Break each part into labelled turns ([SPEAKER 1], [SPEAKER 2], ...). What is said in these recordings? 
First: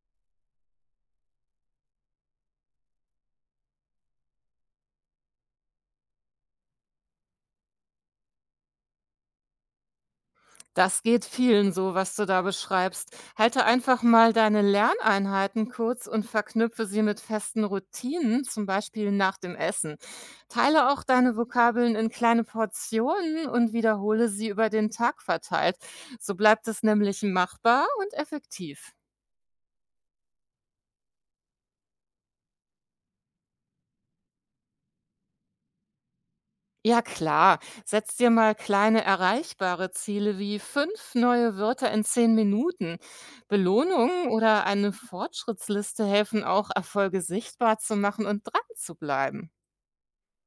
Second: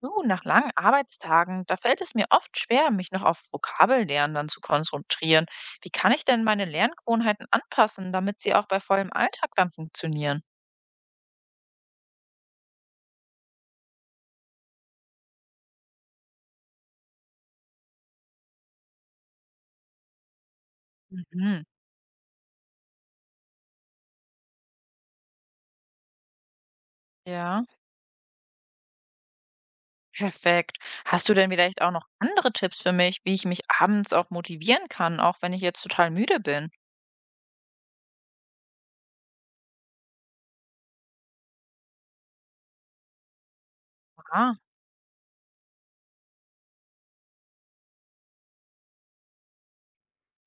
[SPEAKER 1] Du, nach langen Arbeitstagen, da fällt es mir oft schwer, mich noch auf Vokabellernen dann zu konzentrieren. Wie kann ich denn meine Lerngewohnheiten anpassen, damit sie auch bei vollem Alltag dann funktionieren?
[SPEAKER 2] Das geht vielen so, was du da beschreibst. Halte einfach mal deine Lerneinheiten kurz und verknüpfe sie mit festen Routinen, zum Beispiel nach dem Essen. Teile auch deine
[SPEAKER 1] Mhm.
[SPEAKER 2] Vokabeln in kleine Portionen und wiederhole sie über den Tag verteilt. So bleibt es nämlich
[SPEAKER 1] Ja,
[SPEAKER 2] machbar und effektiv.
[SPEAKER 1] perfekt. Hast du denn vielleicht auch noch andere Tipps für mich, wie ich mich abends auch motivieren kann, auch wenn ich jetzt total müde bin?
[SPEAKER 2] Ja klar, setz dir mal kleine erreichbare Ziele wie 5 neue Wörter in 10 Minuten. Belohnungen
[SPEAKER 1] Ah,
[SPEAKER 2] oder eine Fortschrittsliste helfen auch, Erfolge sichtbar zu machen und dran zu bleiben.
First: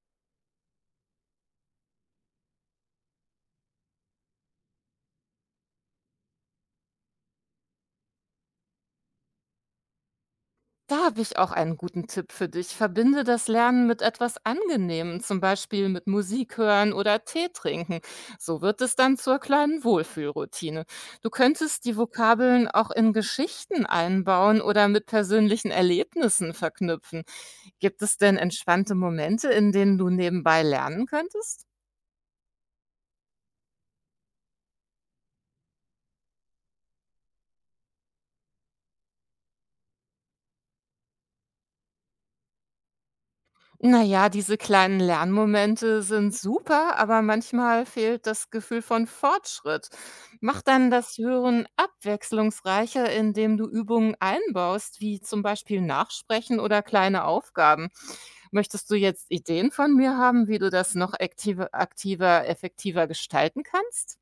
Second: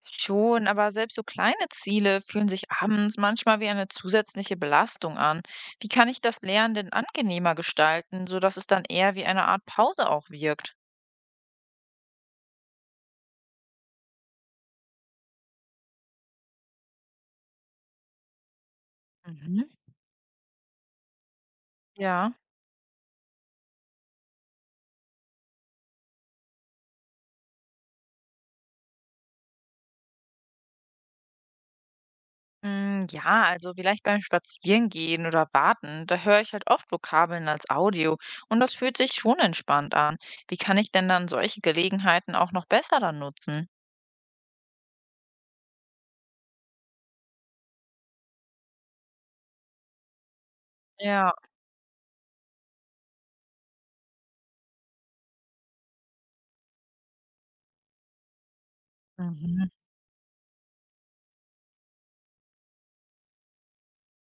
[SPEAKER 1] schon, aber selbst so kleine Ziele fühlen sich abends manchmal wie eine zusätzliche Belastung an. Wie kann ich das Lernen denn angenehmer gestalten, sodass es dann eher wie eine Art Pause auch wirkt?
[SPEAKER 2] Da habe ich auch einen guten Tipp für dich. Verbinde das Lernen mit etwas Angenehmem, zum Beispiel mit Musik hören oder Tee trinken. So wird es dann zur
[SPEAKER 1] Mhm.
[SPEAKER 2] kleinen Wohlfühlroutine. Du könntest die
[SPEAKER 1] Ja.
[SPEAKER 2] Vokabeln auch in Geschichten einbauen oder mit persönlichen Erlebnissen verknüpfen. Gibt es denn entspannte Momente, in denen du nebenbei lernen könntest?
[SPEAKER 1] Ja, also vielleicht beim Spazierengehen oder Warten, da höre ich halt oft Vokabeln als Audio und das fühlt sich schon entspannt an. Wie kann ich denn dann solche Gelegenheiten auch noch besser dann nutzen?
[SPEAKER 2] Na ja, diese kleinen Lernmomente sind super, aber manchmal fehlt das Gefühl von Fortschritt. Mach dann das
[SPEAKER 1] Ja.
[SPEAKER 2] Hören abwechslungsreicher, indem du Übungen einbaust, wie zum Beispiel Nachsprechen oder kleine Aufgaben. Möchtest du jetzt
[SPEAKER 1] Mhm.
[SPEAKER 2] Ideen von mir haben, wie du das noch effektiver gestalten kannst?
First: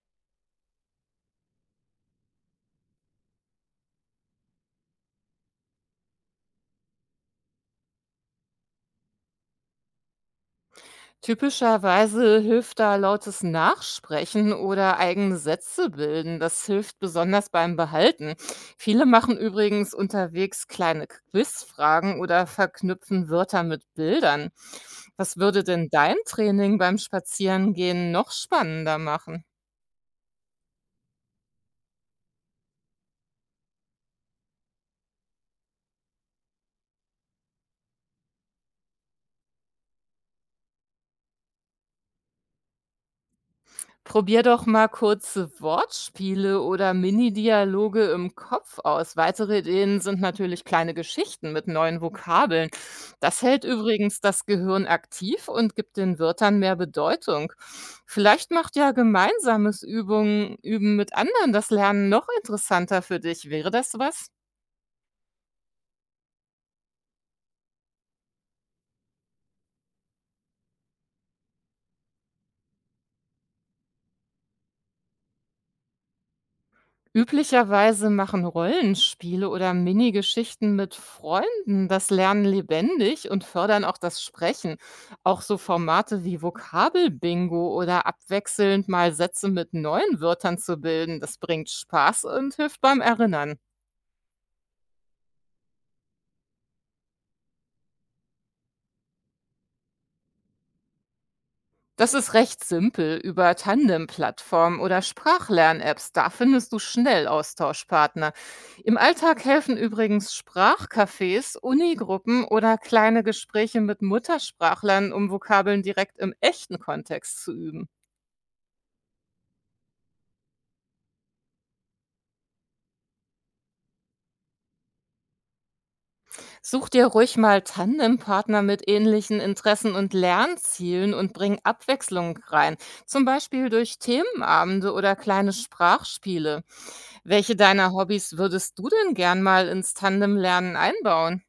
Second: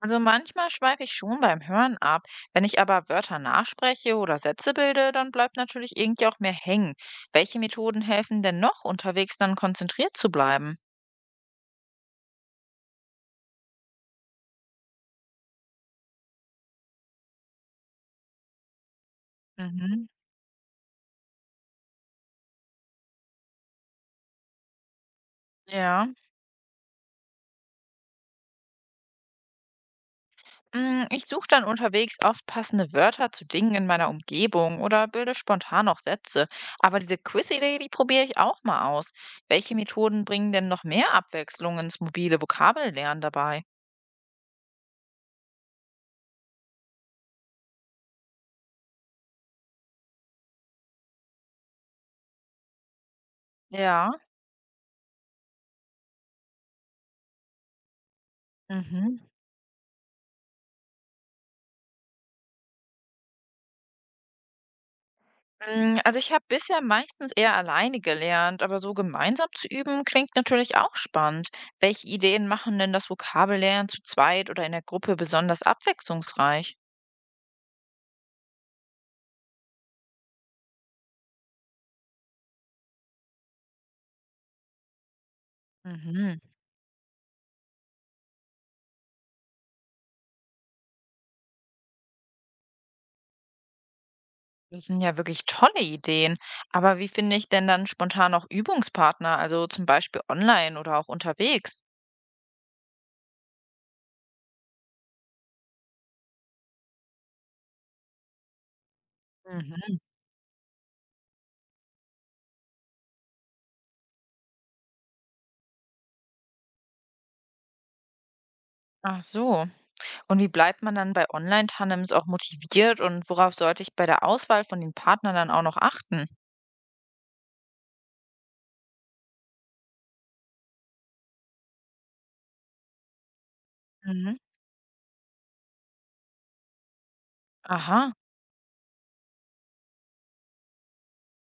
[SPEAKER 1] Also manchmal schweife ich schon beim Hören ab. Wenn ich aber Wörter nachspreche oder Sätze bilde, dann bleibt natürlich irgendwie auch mehr hängen. Welche Methoden helfen denn noch, unterwegs dann konzentriert zu bleiben?
[SPEAKER 2] Typischerweise hilft da lautes Nachsprechen oder eigene Sätze bilden. Das hilft besonders beim Behalten. Viele machen übrigens
[SPEAKER 1] Mhm.
[SPEAKER 2] unterwegs kleine Quizfragen oder verknüpfen Wörter mit Bildern. Was würde denn
[SPEAKER 1] Ja.
[SPEAKER 2] dein Training beim Spazierengehen noch spannender machen?
[SPEAKER 1] Ich suche dann unterwegs oft passende Wörter zu Dingen in meiner Umgebung oder bilde spontan noch Sätze. Aber diese Quiz-Idee, die probiere ich auch mal aus. Welche Methoden bringen denn noch mehr Abwechslung ins mobile Vokabellernen dabei?
[SPEAKER 2] Probier doch mal kurze Wortspiele oder Mini-Dialoge im Kopf aus. Weitere Ideen sind natürlich kleine Geschichten mit neuen Vokabeln. Das hält
[SPEAKER 1] Ja.
[SPEAKER 2] übrigens das Gehirn aktiv und gibt den Wörtern mehr Bedeutung. Vielleicht macht ja
[SPEAKER 1] Mhm.
[SPEAKER 2] gemeinsames Üben mit anderen das Lernen noch interessanter für dich. Wäre das was?
[SPEAKER 1] Also ich habe bisher meistens eher alleine gelernt, aber so gemeinsam zu üben klingt natürlich auch spannend. Welche Ideen machen denn das Vokabellernen zu zweit oder in der Gruppe besonders abwechslungsreich?
[SPEAKER 2] Üblicherweise machen Rollenspiele oder Minigeschichten mit Freunden das Lernen lebendig und fördern auch das Sprechen. Auch so Formate wie
[SPEAKER 1] Mhm.
[SPEAKER 2] Vokabelbingo oder abwechselnd mal Sätze mit neuen Wörtern zu bilden, das bringt Spaß und hilft beim Erinnern.
[SPEAKER 1] Das sind ja wirklich tolle Ideen. Aber wie finde ich denn dann spontan auch Übungspartner, also zum Beispiel online oder auch unterwegs?
[SPEAKER 2] Das ist recht simpel. Über Tandem-Plattformen oder Sprachlern-Apps, da findest du schnell Austauschpartner. Im Alltag helfen
[SPEAKER 1] Mhm.
[SPEAKER 2] übrigens Sprachcafés, Unigruppen oder kleine Gespräche mit Muttersprachlern, um Vokabeln direkt im echten Kontext zu üben.
[SPEAKER 1] Ach so. Und wie bleibt man dann bei Online-Tandems auch motiviert und worauf sollte ich bei der Auswahl von den Partnern dann auch noch achten?
[SPEAKER 2] Such dir ruhig mal Tandempartner mit ähnlichen Interessen und Lernzielen und bring Abwechslung rein, zum Beispiel durch
[SPEAKER 1] Mhm.
[SPEAKER 2] Themenabende oder kleine Sprachspiele. Welche deiner
[SPEAKER 1] Aha.
[SPEAKER 2] Hobbys würdest du denn gern mal ins Tandemlernen einbauen?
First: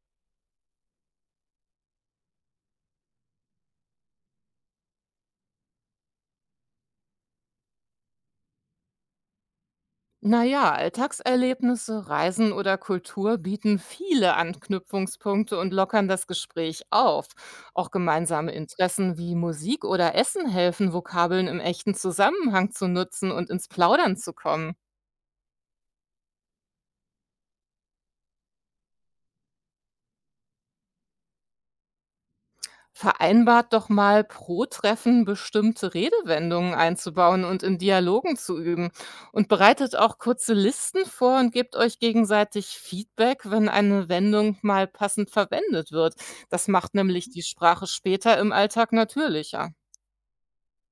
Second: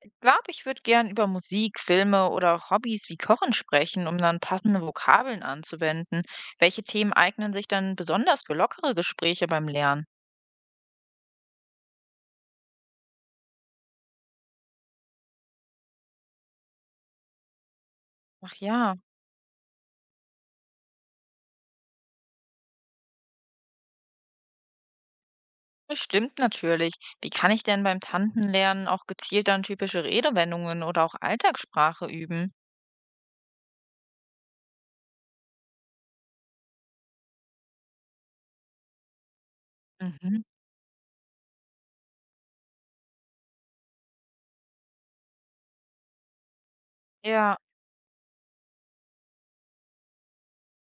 [SPEAKER 1] Ich glaube, ich würde gern über Musik, Filme oder auch Hobbys wie Kochen sprechen, um dann passende Vokabeln anzuwenden. Welche Themen eignen sich dann besonders für lockere Gespräche beim Lernen?
[SPEAKER 2] Naja, Alltagserlebnisse, Reisen oder Kultur bieten viele Anknüpfungspunkte und lockern das Gespräch auf. Auch gemeinsame
[SPEAKER 1] Ach ja.
[SPEAKER 2] Interessen wie Musik oder Essen helfen, Vokabeln im echten Zusammenhang zu nutzen und ins Plaudern zu kommen.
[SPEAKER 1] Das stimmt natürlich. Wie kann ich denn beim Tantenlernen auch gezielt dann typische Redewendungen oder auch Alltagssprache üben?
[SPEAKER 2] Vereinbart doch mal pro Treffen bestimmte Redewendungen einzubauen und in Dialogen zu üben. Und bereitet auch
[SPEAKER 1] Mhm.
[SPEAKER 2] kurze Listen vor und gebt euch gegenseitig Feedback, wenn eine Wendung mal passend verwendet wird. Das macht nämlich die
[SPEAKER 1] Ja,
[SPEAKER 2] Sprache später im Alltag natürlicher.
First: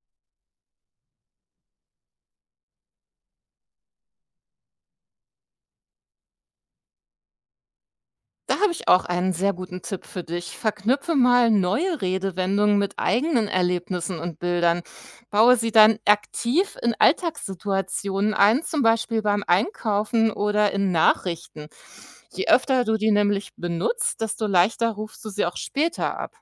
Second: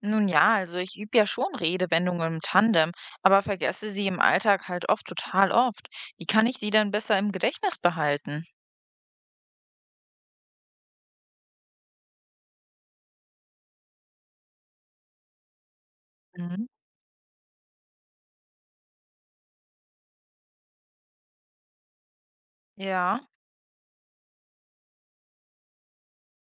[SPEAKER 1] nun ja, also ich übe ja schon Redewendungen im Tandem, aber vergesse sie im Alltag halt oft total oft. Wie kann ich sie denn besser im Gedächtnis behalten?
[SPEAKER 2] Da habe ich auch einen sehr guten Tipp für dich. Verknüpfe mal neue Redewendungen mit eigenen Erlebnissen und Bildern. Baue sie dann
[SPEAKER 1] Mhm.
[SPEAKER 2] aktiv in Alltagssituationen ein, zum Beispiel beim Einkaufen oder in Nachrichten. Je öfter du die
[SPEAKER 1] Ja,
[SPEAKER 2] nämlich benutzt, desto leichter rufst du sie auch später ab.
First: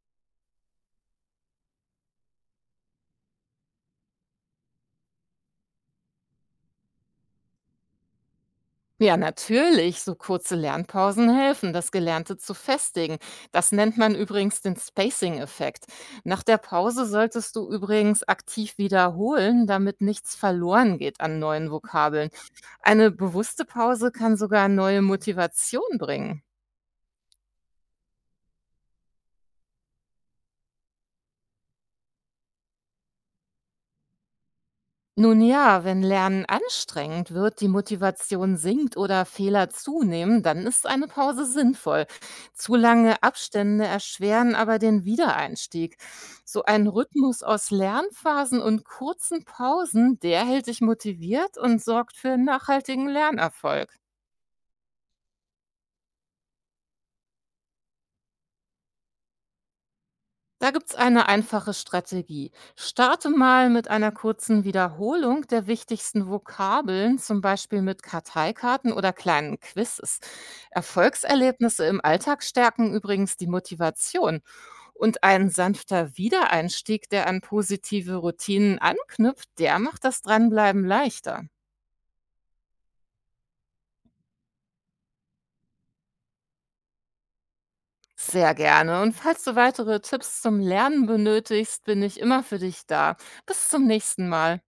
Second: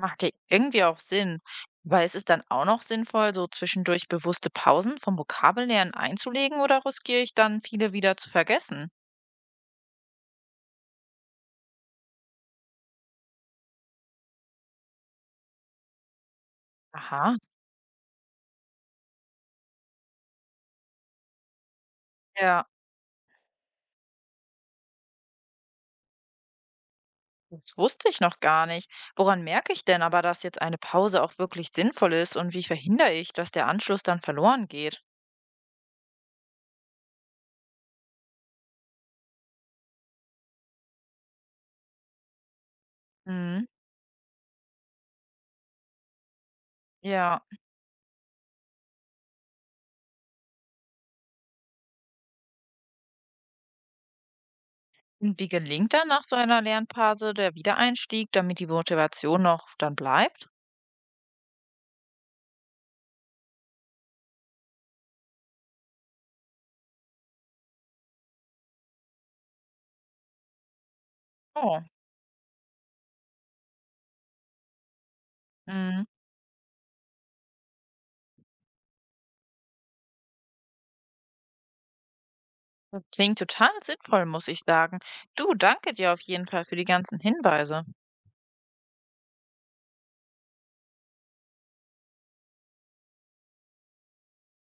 [SPEAKER 1] macht ja irgendwie auch Sinn. Aber ist es dann auch noch sinnvoll, so zwischendurch bewusste Pausen vom Vokabellernen einzulegen oder riskiere ich dann viele wieder zu vergessen?
[SPEAKER 2] Ja, natürlich. So kurze Lernpausen helfen, das Gelernte zu festigen. Das nennt man übrigens den Spacing-Effekt. Nach der Pause
[SPEAKER 1] Aha.
[SPEAKER 2] solltest du übrigens aktiv wiederholen, damit nichts verloren geht an neuen Vokabeln.
[SPEAKER 1] Ja.
[SPEAKER 2] Eine bewusste Pause kann sogar neue Motivation bringen.
[SPEAKER 1] Das wusste ich noch gar nicht. Woran merke ich denn aber, dass jetzt eine Pause auch wirklich sinnvoll ist und wie verhindere ich, dass der Anschluss dann verloren geht?
[SPEAKER 2] Nun ja, wenn Lernen anstrengend wird, die Motivation sinkt oder Fehler zunehmen, dann ist eine Pause sinnvoll. Zu lange
[SPEAKER 1] Mhm.
[SPEAKER 2] Abstände erschweren aber den Wiedereinstieg. So ein Rhythmus
[SPEAKER 1] Ja.
[SPEAKER 2] aus Lernphasen und kurzen Pausen, der hält dich motiviert und sorgt für nachhaltigen Lernerfolg.
[SPEAKER 1] Und wie gelingt dann nach so einer Lernpause der Wiedereinstieg, damit die Motivation noch dann bleibt?
[SPEAKER 2] Da gibt's eine einfache Strategie. Starte mal mit einer kurzen Wiederholung der wichtigsten Vokabeln, zum Beispiel mit Karteikarten oder kleinen Quizzes.
[SPEAKER 1] Oh,
[SPEAKER 2] Erfolgserlebnisse im Alltag stärken übrigens die Motivation. Und ein
[SPEAKER 1] mhm.
[SPEAKER 2] sanfter Wiedereinstieg, der an positive Routinen anknüpft, der macht das Dranbleiben leichter.
[SPEAKER 1] Das klingt total sinnvoll, muss ich sagen. Du, danke dir auf jeden Fall für die ganzen Hinweise.
[SPEAKER 2] Sehr gerne. Und falls du weitere Tipps zum Lernen benötigst, bin ich immer für dich da. Bis zum nächsten Mal.